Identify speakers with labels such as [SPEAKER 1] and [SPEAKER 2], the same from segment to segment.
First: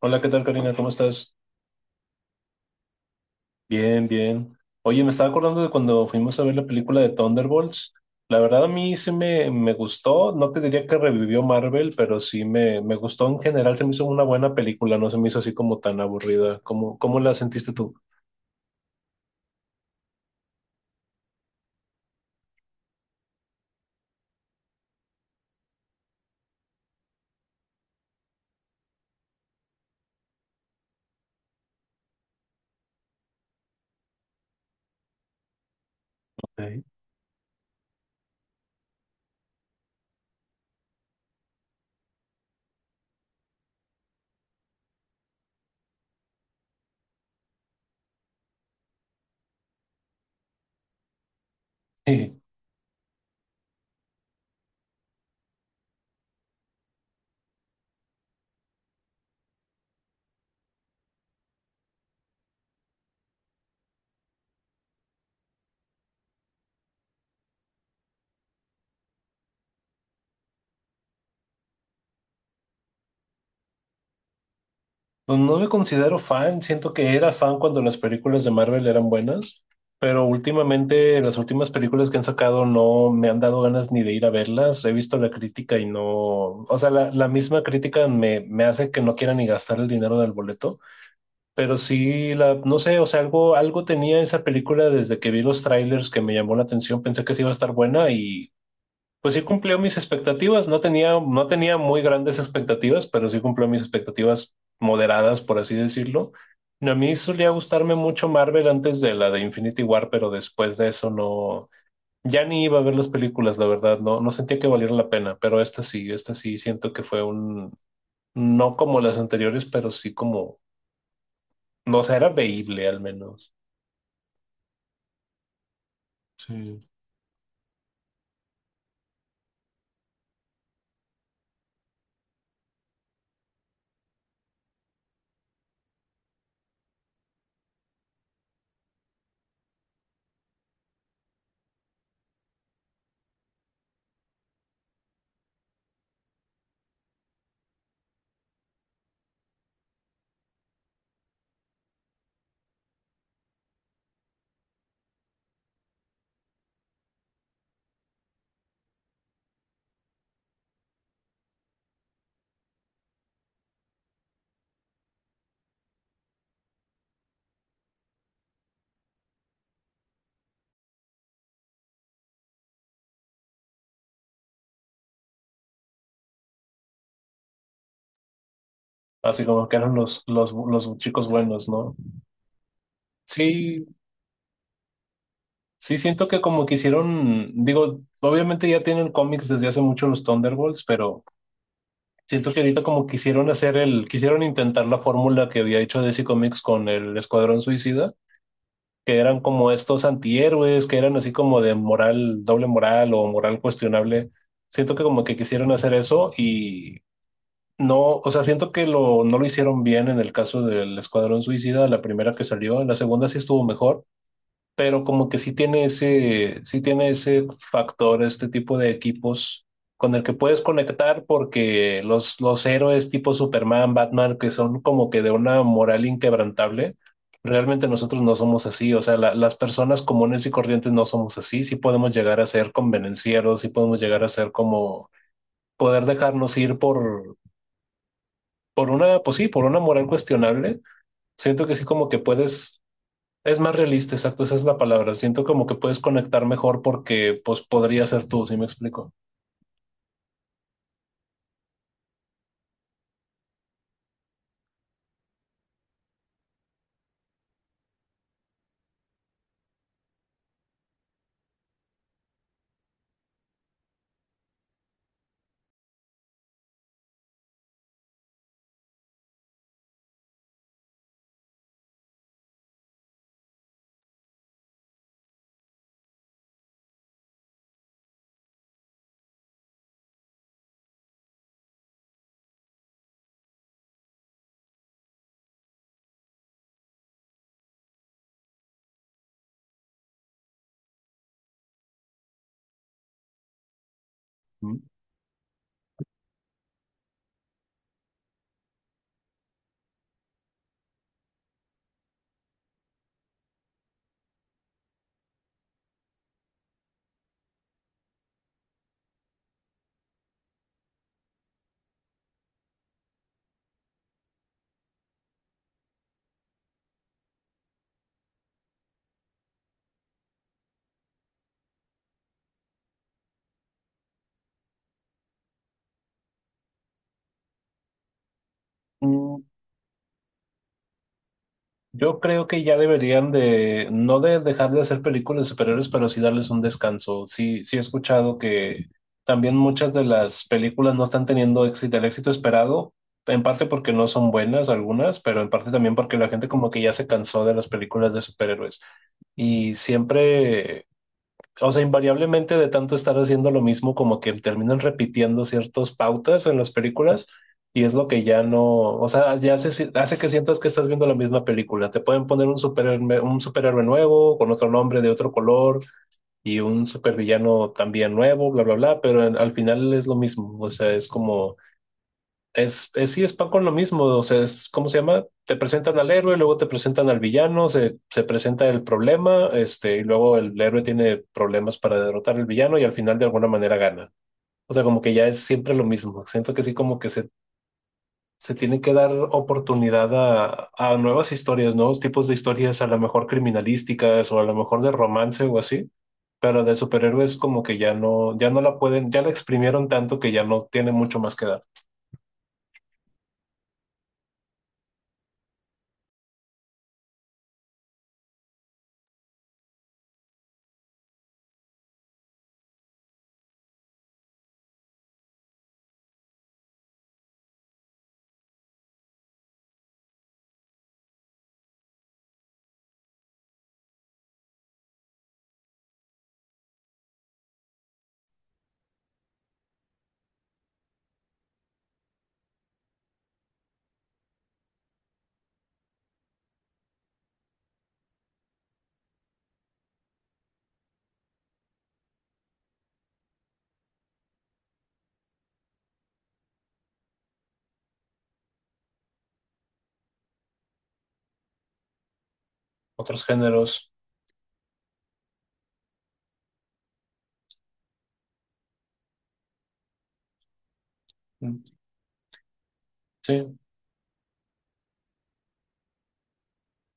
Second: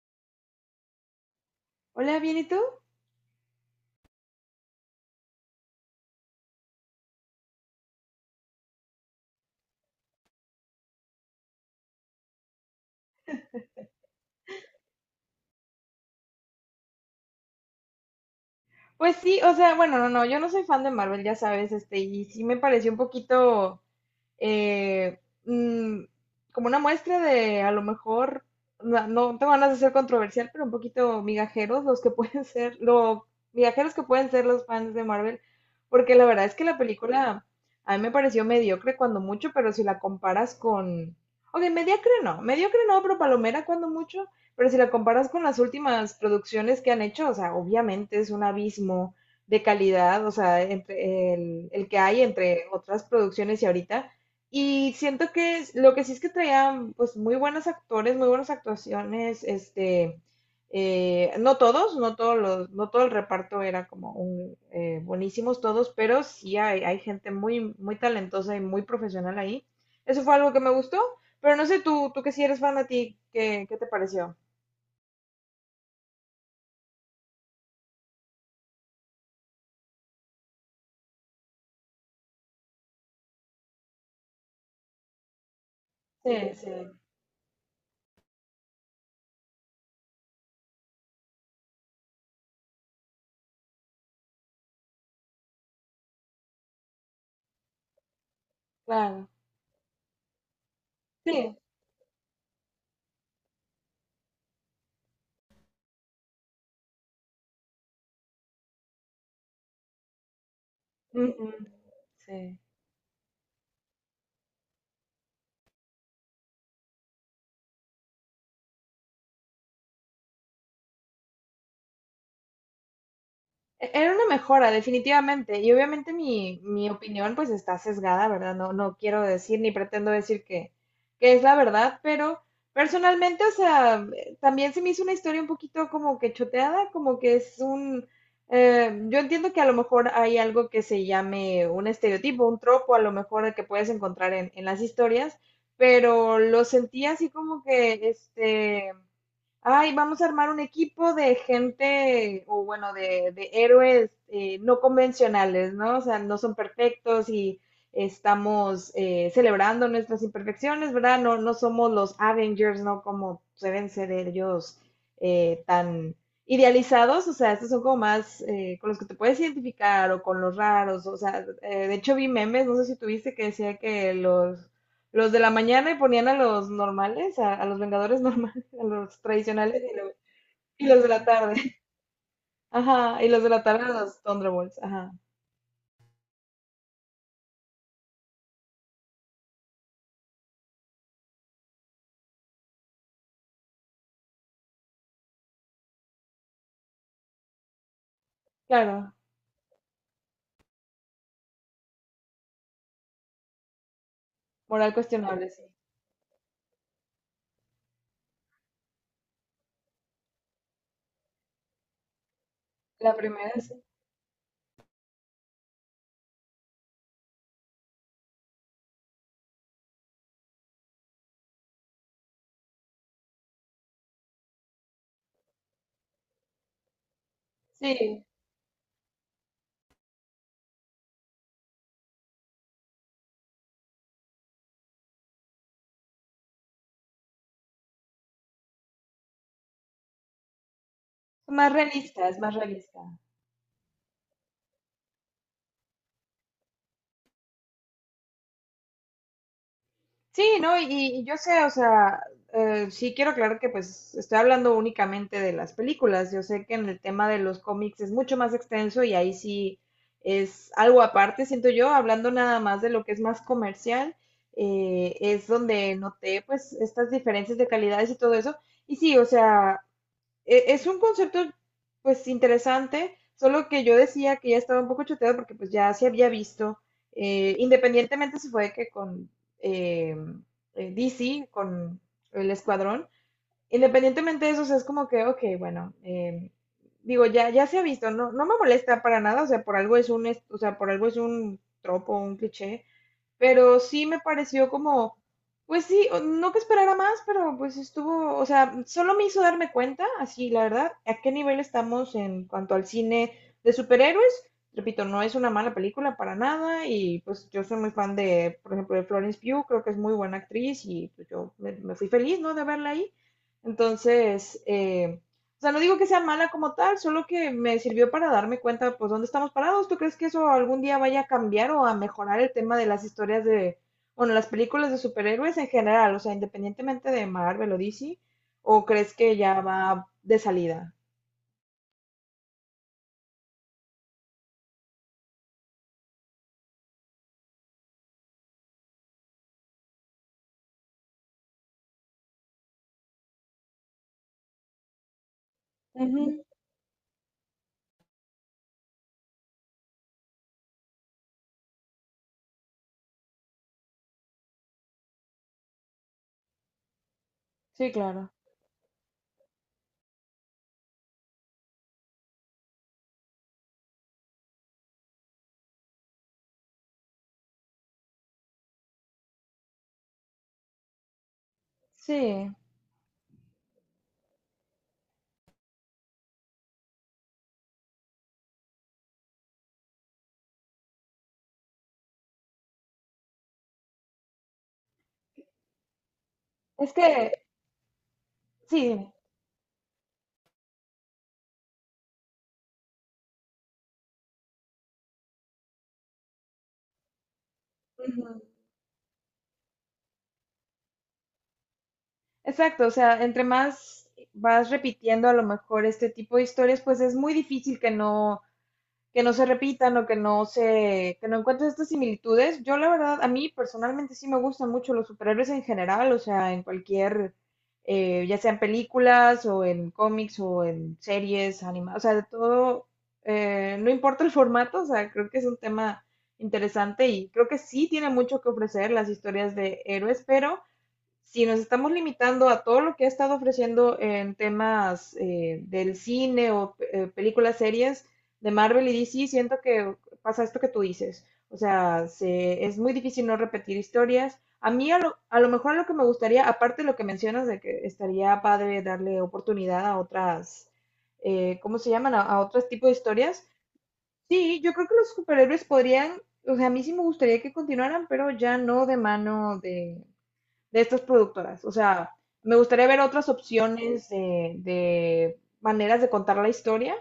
[SPEAKER 1] Hola, ¿qué tal, Karina? ¿Cómo estás?
[SPEAKER 2] Hola, ¿bien y tú?
[SPEAKER 1] Bien, bien. Oye, me estaba acordando de cuando fuimos a ver la película de Thunderbolts. La verdad, a mí sí me gustó. No te diría que revivió Marvel, pero sí me gustó en general. Se me hizo una buena película, no se me hizo así como tan aburrida. ¿Cómo la sentiste tú?
[SPEAKER 2] Pues sí, o sea, bueno, no, no, yo no soy fan de Marvel, ya sabes, y sí me pareció un poquito, eh, mm, como una muestra de a lo mejor, no, no tengo ganas de ser controversial, pero un poquito migajeros los que pueden ser, lo migajeros que pueden ser los fans de Marvel, porque la verdad es que la
[SPEAKER 1] Ok.
[SPEAKER 2] película a mí me pareció mediocre cuando mucho, pero si la comparas con, ok, mediocre no, pero palomera cuando mucho, pero si la comparas con las últimas producciones que han hecho, o sea, obviamente es un abismo de calidad, o sea, entre el que hay entre otras producciones y ahorita, y siento que lo que sí es que traían pues muy buenos actores, muy buenas actuaciones, no todos, no todo el reparto era como un, buenísimos todos, pero sí hay gente muy, muy talentosa y muy profesional ahí. Eso fue algo que me gustó, pero no sé tú, tú que sí eres fan a ti, ¿ qué te pareció?
[SPEAKER 1] Pues no me considero fan, siento que era fan cuando las películas de Marvel eran buenas, pero últimamente las últimas películas que han sacado no me han dado ganas ni de ir a verlas, he visto la crítica y no,
[SPEAKER 2] Sí, sí,
[SPEAKER 1] o sea, la misma crítica me hace que no quiera ni gastar el dinero del boleto, pero sí, la, no sé, o sea, algo tenía esa película desde que vi los trailers que me llamó la atención, pensé que sí iba a estar buena y
[SPEAKER 2] claro.
[SPEAKER 1] pues sí cumplió mis expectativas, no tenía, no
[SPEAKER 2] Sí.
[SPEAKER 1] tenía muy grandes expectativas, pero sí cumplió mis expectativas moderadas, por así decirlo. A mí solía gustarme mucho Marvel antes de la de Infinity War, pero después de eso
[SPEAKER 2] Ujú.
[SPEAKER 1] no, ya
[SPEAKER 2] Sí.
[SPEAKER 1] ni iba a ver las películas, la verdad, no, no sentía que valiera la pena, pero esta sí siento que fue un, no como las anteriores, pero sí como, no, o sea, era veíble al menos.
[SPEAKER 2] Era una mejora, definitivamente. Y obviamente
[SPEAKER 1] Sí.
[SPEAKER 2] mi opinión pues está sesgada, ¿verdad? No, no quiero decir ni pretendo decir que es la verdad, pero personalmente, o sea, también se me hizo una historia un poquito como que choteada, como que es un... yo entiendo que a lo mejor hay algo que se llame un estereotipo, un tropo, a lo mejor que puedes encontrar en las historias, pero lo sentí así como que, este, ay, vamos a armar un equipo de gente, o bueno, de héroes no convencionales, ¿no? O sea, no son perfectos y estamos, celebrando nuestras imperfecciones, ¿verdad? No, no somos los Avengers, ¿no? Como deben ser ellos, tan idealizados, o sea, estos son como más, con los que te puedes identificar o con los raros, o sea, de hecho vi memes, no sé si tuviste que decía que los de la mañana ponían a los normales, a los Vengadores normales a los
[SPEAKER 1] Así como que
[SPEAKER 2] tradicionales
[SPEAKER 1] eran
[SPEAKER 2] y,
[SPEAKER 1] los, los,
[SPEAKER 2] y
[SPEAKER 1] los
[SPEAKER 2] los de la
[SPEAKER 1] chicos buenos,
[SPEAKER 2] tarde.
[SPEAKER 1] ¿no?
[SPEAKER 2] Ajá, y los de la tarde
[SPEAKER 1] Sí,
[SPEAKER 2] a los Thunderbolts. Ajá,
[SPEAKER 1] sí, siento que como que hicieron, digo, obviamente ya tienen cómics desde hace mucho los Thunderbolts, pero siento que ahorita como quisieron hacer el, quisieron intentar la fórmula que había hecho DC Comics con el Escuadrón Suicida,
[SPEAKER 2] claro.
[SPEAKER 1] que eran como estos antihéroes, que eran así como de moral, doble moral o moral cuestionable.
[SPEAKER 2] Moral
[SPEAKER 1] Siento que como que
[SPEAKER 2] cuestionable, sí.
[SPEAKER 1] quisieron hacer eso y no, o sea, siento que lo, no lo hicieron bien en el caso del Escuadrón Suicida, la primera que salió, la
[SPEAKER 2] La
[SPEAKER 1] segunda sí
[SPEAKER 2] primera
[SPEAKER 1] estuvo
[SPEAKER 2] sí.
[SPEAKER 1] mejor pero como que sí tiene ese factor, este tipo de equipos con el que puedes conectar porque los héroes tipo Superman, Batman, que son como que de una moral inquebrantable, realmente nosotros
[SPEAKER 2] Sí,
[SPEAKER 1] no somos así, o sea, las personas comunes y corrientes no somos así, sí podemos llegar a ser convenencieros, sí podemos llegar a ser como poder dejarnos ir por una, pues sí, por una moral cuestionable.
[SPEAKER 2] es
[SPEAKER 1] Siento
[SPEAKER 2] más
[SPEAKER 1] que sí como que
[SPEAKER 2] realista, es más
[SPEAKER 1] puedes
[SPEAKER 2] realista.
[SPEAKER 1] es más realista, exacto, esa es la palabra. Siento como que puedes conectar mejor porque pues podría ser tú, si me explico.
[SPEAKER 2] Sí, ¿no? Y yo sé, o sea, sí quiero aclarar que pues estoy hablando únicamente de las películas. Yo sé que en el tema de los cómics es mucho más extenso y ahí sí es algo aparte, siento yo, hablando nada más de lo que es más comercial, es donde noté pues estas diferencias de calidades y todo eso. Y sí, o sea, es un concepto pues interesante, solo que yo decía que ya estaba un poco choteado porque pues ya se había visto, independientemente si fue que con eh, DC, con el escuadrón, independientemente de eso, o sea, es como que, ok, bueno, digo, ya se ha visto, no, no me molesta para nada, o sea, por algo es un, o sea, por algo es un tropo, un cliché, pero sí me pareció
[SPEAKER 1] Mm.
[SPEAKER 2] como, pues sí, no que esperara más, pero pues estuvo, o sea, solo me hizo darme cuenta, así la verdad, a qué nivel estamos en cuanto al cine de superhéroes. Repito, no es una mala película para nada y pues yo soy muy fan de, por ejemplo, de Florence Pugh, creo que es muy buena actriz y pues me fui feliz, ¿no? De verla ahí. Entonces, o sea, no digo que sea mala como tal, solo que me sirvió para darme cuenta, pues, dónde estamos parados. ¿Tú crees que eso algún día vaya a cambiar o a mejorar el tema de las historias de, bueno, las películas de superhéroes en general? O sea, independientemente de Marvel o DC, ¿o crees que
[SPEAKER 1] Mm,
[SPEAKER 2] ya va de salida?
[SPEAKER 1] yo creo que ya deberían de, no de dejar de hacer películas superiores, pero sí darles un descanso. Sí, sí he escuchado que también muchas de las películas no están teniendo éxito, el éxito esperado, en parte porque no son buenas algunas, pero en parte también porque la
[SPEAKER 2] Ujú.
[SPEAKER 1] gente como que ya se cansó de las películas de superhéroes. Y siempre, o sea, invariablemente de tanto estar haciendo lo mismo, como que terminan repitiendo ciertas pautas en las películas y
[SPEAKER 2] Sí,
[SPEAKER 1] es lo que
[SPEAKER 2] claro.
[SPEAKER 1] ya no, o sea, ya hace que sientas que estás viendo la misma película. Te pueden poner un superhéroe nuevo, con otro nombre, de otro color y un supervillano también nuevo, bla, bla, bla, pero en- al final es lo mismo. O sea, es como
[SPEAKER 2] Sí.
[SPEAKER 1] es, sí, es pan con lo mismo, o sea, es, ¿cómo se llama? Te presentan al héroe, luego te presentan al villano, se presenta el problema, este, y luego el héroe tiene problemas para derrotar al villano y al final de alguna manera gana. O sea, como que ya es siempre lo mismo. Siento que sí,
[SPEAKER 2] Es
[SPEAKER 1] como que
[SPEAKER 2] que,
[SPEAKER 1] se
[SPEAKER 2] sí,
[SPEAKER 1] tiene que
[SPEAKER 2] dime.
[SPEAKER 1] dar oportunidad a nuevas historias, nuevos tipos de historias, a lo mejor criminalísticas o a lo mejor de romance o así, pero de superhéroes como que ya
[SPEAKER 2] Ujú.
[SPEAKER 1] no, ya no la pueden, ya la exprimieron tanto que ya no tiene mucho más que dar.
[SPEAKER 2] Exacto, o sea, entre más vas repitiendo a lo mejor este tipo de historias, pues es muy difícil que no se repitan o que no se, que no encuentres estas similitudes. Yo la verdad, a mí personalmente sí me gustan mucho los superhéroes en general, o sea, en cualquier, ya sean películas o en cómics o en series, animadas, o sea, de todo, no importa el formato, o sea, creo que es un tema interesante y creo que sí tiene mucho que ofrecer las historias de héroes, pero si nos estamos limitando a todo lo que ha estado ofreciendo en temas, del cine o películas, series de Marvel y DC, siento que pasa esto que tú dices. O sea, es muy difícil no repetir historias. A mí a lo mejor lo que me gustaría, aparte de lo que mencionas, de que estaría padre darle oportunidad a otras, ¿cómo se llaman? A otros tipos de
[SPEAKER 1] Otros
[SPEAKER 2] historias.
[SPEAKER 1] géneros.
[SPEAKER 2] Sí, yo creo que los superhéroes podrían, o sea, a mí sí me gustaría que continuaran, pero ya no de mano de estas productoras. O
[SPEAKER 1] Mm,
[SPEAKER 2] sea, me gustaría ver otras
[SPEAKER 1] sí,
[SPEAKER 2] opciones de maneras de contar la historia,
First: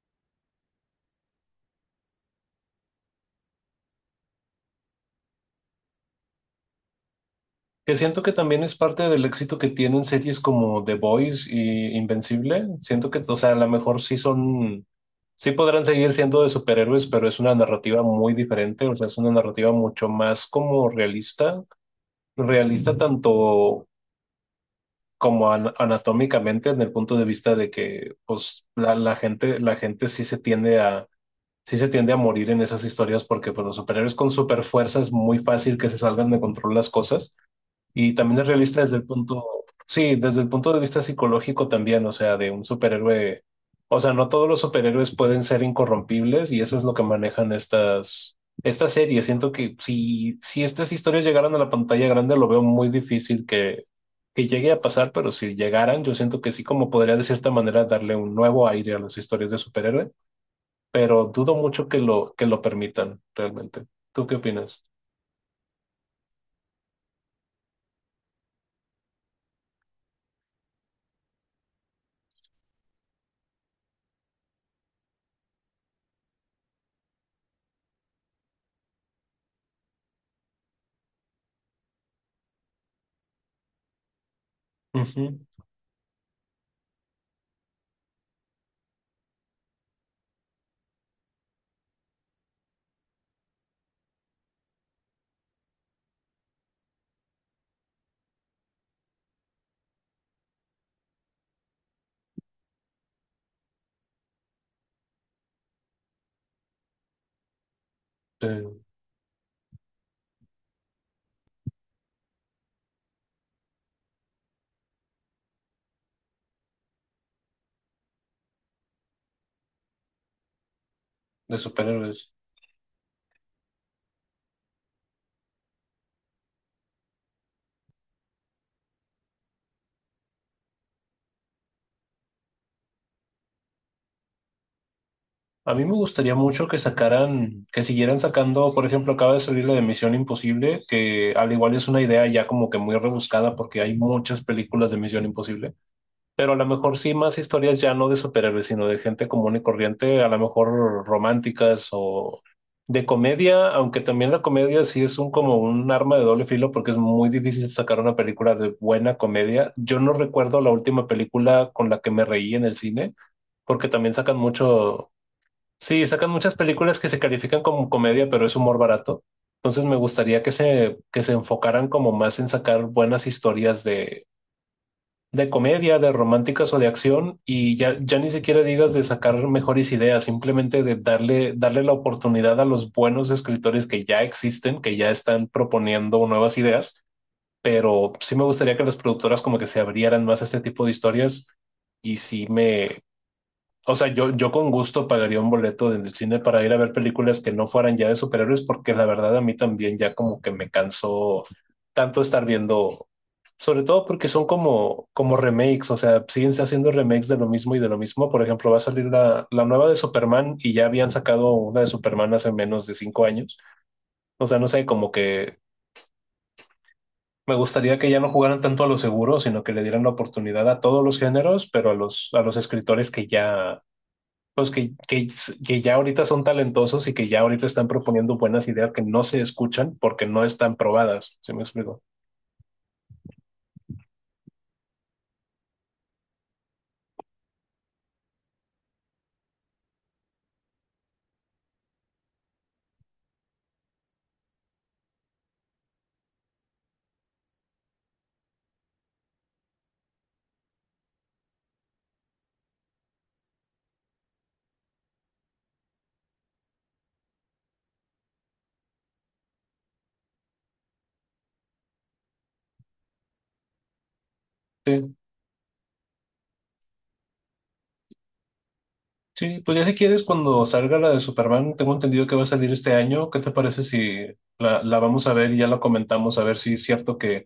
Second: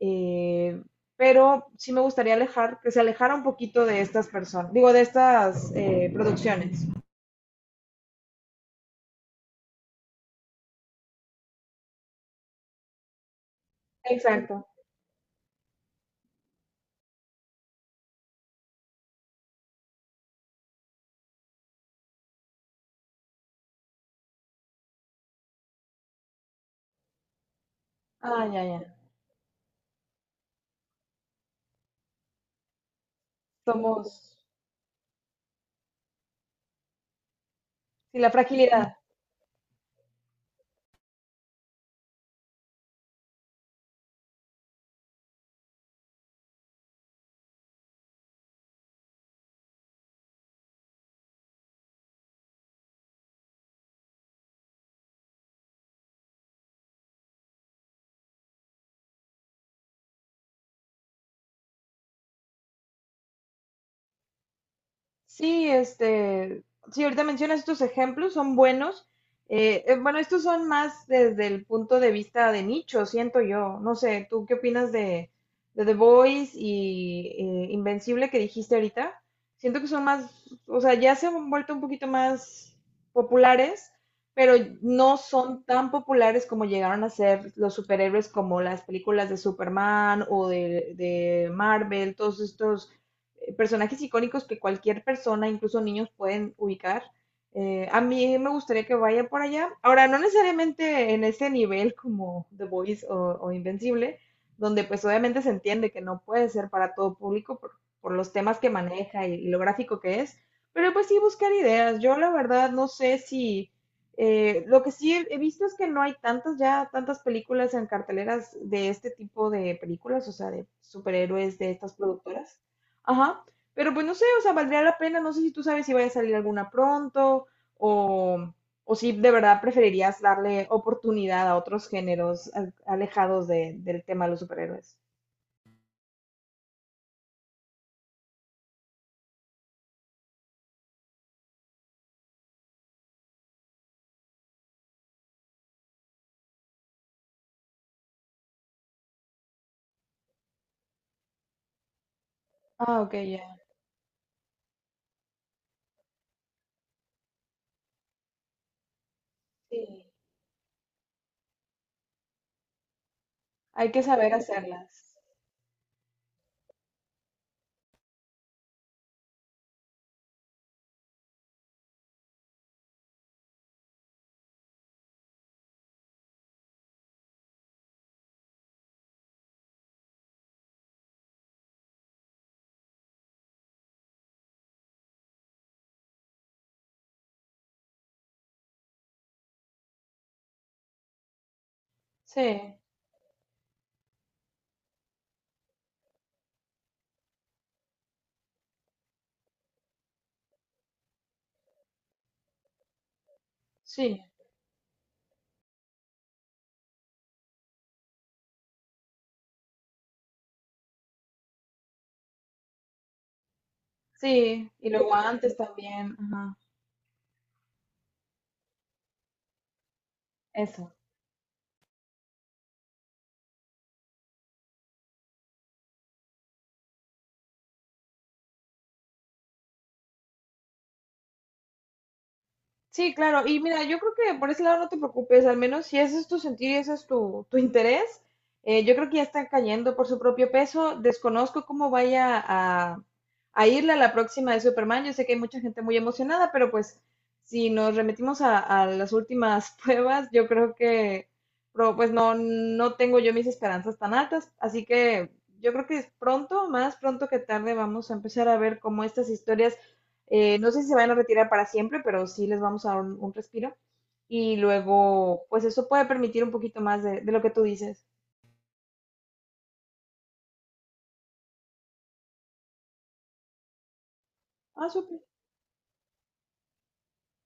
[SPEAKER 2] eh, pero sí me gustaría alejar, que se alejara un poquito de estas personas, digo, de estas, producciones.
[SPEAKER 1] que siento que también es parte del éxito que tienen series como The Boys y Invencible. Siento que, o sea, a lo mejor sí
[SPEAKER 2] Exacto.
[SPEAKER 1] son, sí podrán seguir siendo de superhéroes, pero es una narrativa muy diferente, o sea, es una narrativa mucho más como realista, realista tanto como anatómicamente en el punto de vista de que,
[SPEAKER 2] Ah, ya,
[SPEAKER 1] pues, la,
[SPEAKER 2] ya.
[SPEAKER 1] la gente, la gente sí se tiende a, sí se tiende a morir en esas historias porque, pues, los superhéroes con
[SPEAKER 2] Somos,
[SPEAKER 1] super fuerza es muy fácil que se salgan de control las cosas. Y
[SPEAKER 2] sí, la
[SPEAKER 1] también es realista
[SPEAKER 2] fragilidad.
[SPEAKER 1] desde el punto, sí, desde el punto de vista psicológico también, o sea, de un superhéroe. O sea, no todos los superhéroes pueden ser incorrompibles y eso es lo que manejan estas series. Siento que si estas historias llegaran a la pantalla grande, lo veo muy difícil que llegue a pasar, pero si llegaran, yo siento que sí, como podría de cierta manera darle un nuevo aire a las historias de superhéroe, pero dudo mucho que lo permitan realmente. ¿Tú qué opinas?
[SPEAKER 2] Sí, sí, ahorita mencionas estos ejemplos, son buenos. Bueno, estos son más desde el punto de vista de nicho, siento yo. No sé, ¿tú qué opinas de The Voice y Invencible que dijiste ahorita? Siento que son más, o sea, ya se han vuelto un poquito más populares, pero no
[SPEAKER 1] Ujú,
[SPEAKER 2] son tan populares como llegaron a ser los superhéroes como las películas de Superman o de Marvel, todos estos, personajes icónicos que cualquier persona, incluso niños, pueden ubicar. A mí me gustaría que vaya por allá. Ahora, no necesariamente en ese nivel como The Voice o Invencible, donde pues obviamente se entiende que no puede ser para todo público por los temas que
[SPEAKER 1] De,
[SPEAKER 2] maneja y lo gráfico que es, pero pues sí buscar ideas. Yo la verdad no sé si... lo que sí he visto es que no hay tantas ya, tantas películas en carteleras de este tipo de películas, o sea, de
[SPEAKER 1] de
[SPEAKER 2] superhéroes de estas
[SPEAKER 1] superhéroes.
[SPEAKER 2] productoras. Ajá. Pero pues no sé, o sea, valdría la pena. No sé si tú sabes si vaya a salir alguna pronto o, o si de verdad preferirías darle oportunidad a otros géneros alejados del tema de los superhéroes.
[SPEAKER 1] A mí me gustaría mucho que sacaran, que siguieran sacando, por ejemplo, acaba de salir la de Misión Imposible, que al igual es una idea ya como que muy rebuscada porque hay muchas películas de Misión Imposible, pero a lo mejor sí más historias ya no de superhéroes, sino de gente común y corriente, a lo mejor románticas o
[SPEAKER 2] Ah,
[SPEAKER 1] de
[SPEAKER 2] ok, ya.
[SPEAKER 1] comedia, aunque también la comedia sí es un como un arma de doble filo porque es muy difícil sacar una película de buena comedia. Yo
[SPEAKER 2] Sí.
[SPEAKER 1] no recuerdo la última película con la que me reí en el cine porque
[SPEAKER 2] Hay que
[SPEAKER 1] también
[SPEAKER 2] saber
[SPEAKER 1] sacan mucho.
[SPEAKER 2] hacerlas.
[SPEAKER 1] Sí, sacan muchas películas que se califican como comedia, pero es humor barato. Entonces me gustaría que se enfocaran como más en sacar buenas historias de comedia, de románticas o de acción, y ya, ya ni siquiera digas de sacar mejores ideas, simplemente de darle, darle la oportunidad a los buenos escritores que ya existen, que ya están proponiendo nuevas ideas, pero sí me gustaría que las productoras como que se abrieran más a este tipo de historias y
[SPEAKER 2] Sí,
[SPEAKER 1] sí me, o sea, yo con gusto pagaría un boleto del cine para ir a ver películas que no fueran ya de superhéroes, porque la verdad a mí también ya como que me cansó tanto estar viendo, sobre todo
[SPEAKER 2] sí,
[SPEAKER 1] porque son como, como remakes, o sea, siguen haciendo remakes de lo mismo y de lo mismo. Por ejemplo, va a salir la nueva de Superman y ya habían sacado una de Superman hace menos de 5 años. O sea, no
[SPEAKER 2] sí.
[SPEAKER 1] sé,
[SPEAKER 2] Y
[SPEAKER 1] como
[SPEAKER 2] luego antes
[SPEAKER 1] que
[SPEAKER 2] también. Ajá.
[SPEAKER 1] me gustaría que ya no jugaran tanto a lo seguro, sino que le dieran la oportunidad a
[SPEAKER 2] Eso.
[SPEAKER 1] todos los géneros, pero a los escritores que ya pues que ya ahorita son talentosos y que ya ahorita están proponiendo buenas ideas que no se escuchan porque no están probadas, ¿sí me explico?
[SPEAKER 2] Sí, claro. Y mira, yo creo que por ese lado no te preocupes, al menos si ese es tu sentir y ese es tu interés, yo creo que ya están cayendo por su propio peso. Desconozco cómo vaya a irle a la próxima de Superman. Yo sé que hay mucha gente muy emocionada, pero pues si nos remitimos a las últimas pruebas, yo creo que pues no, no tengo yo mis esperanzas tan altas. Así que yo creo que pronto, más pronto que tarde, vamos a empezar a ver cómo estas historias, no sé si se van a retirar para siempre, pero sí les vamos a dar un respiro. Y
[SPEAKER 1] Sí,
[SPEAKER 2] luego, pues eso puede permitir un poquito más de lo que tú dices.
[SPEAKER 1] sí, pues ya si quieres, cuando salga la de Superman, tengo entendido que va a salir este año, ¿qué te parece si la,
[SPEAKER 2] Ah,
[SPEAKER 1] la
[SPEAKER 2] súper.
[SPEAKER 1] vamos a ver y ya la comentamos a ver si es cierto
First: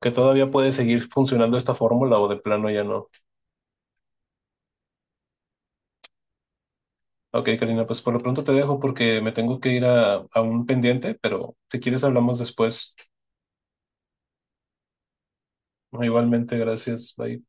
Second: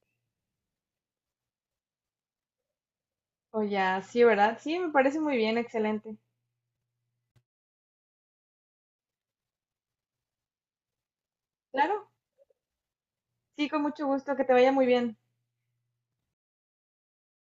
[SPEAKER 1] que todavía puede seguir funcionando esta fórmula o de plano ya no?
[SPEAKER 2] O ya, sí, ¿verdad? Sí, me parece muy bien, excelente.
[SPEAKER 1] Ok, Karina, pues por lo pronto te dejo porque me tengo que ir a un pendiente, pero si quieres
[SPEAKER 2] Claro,
[SPEAKER 1] hablamos después.
[SPEAKER 2] sí, con mucho gusto, que te vaya muy bien.
[SPEAKER 1] Igualmente, gracias, bye.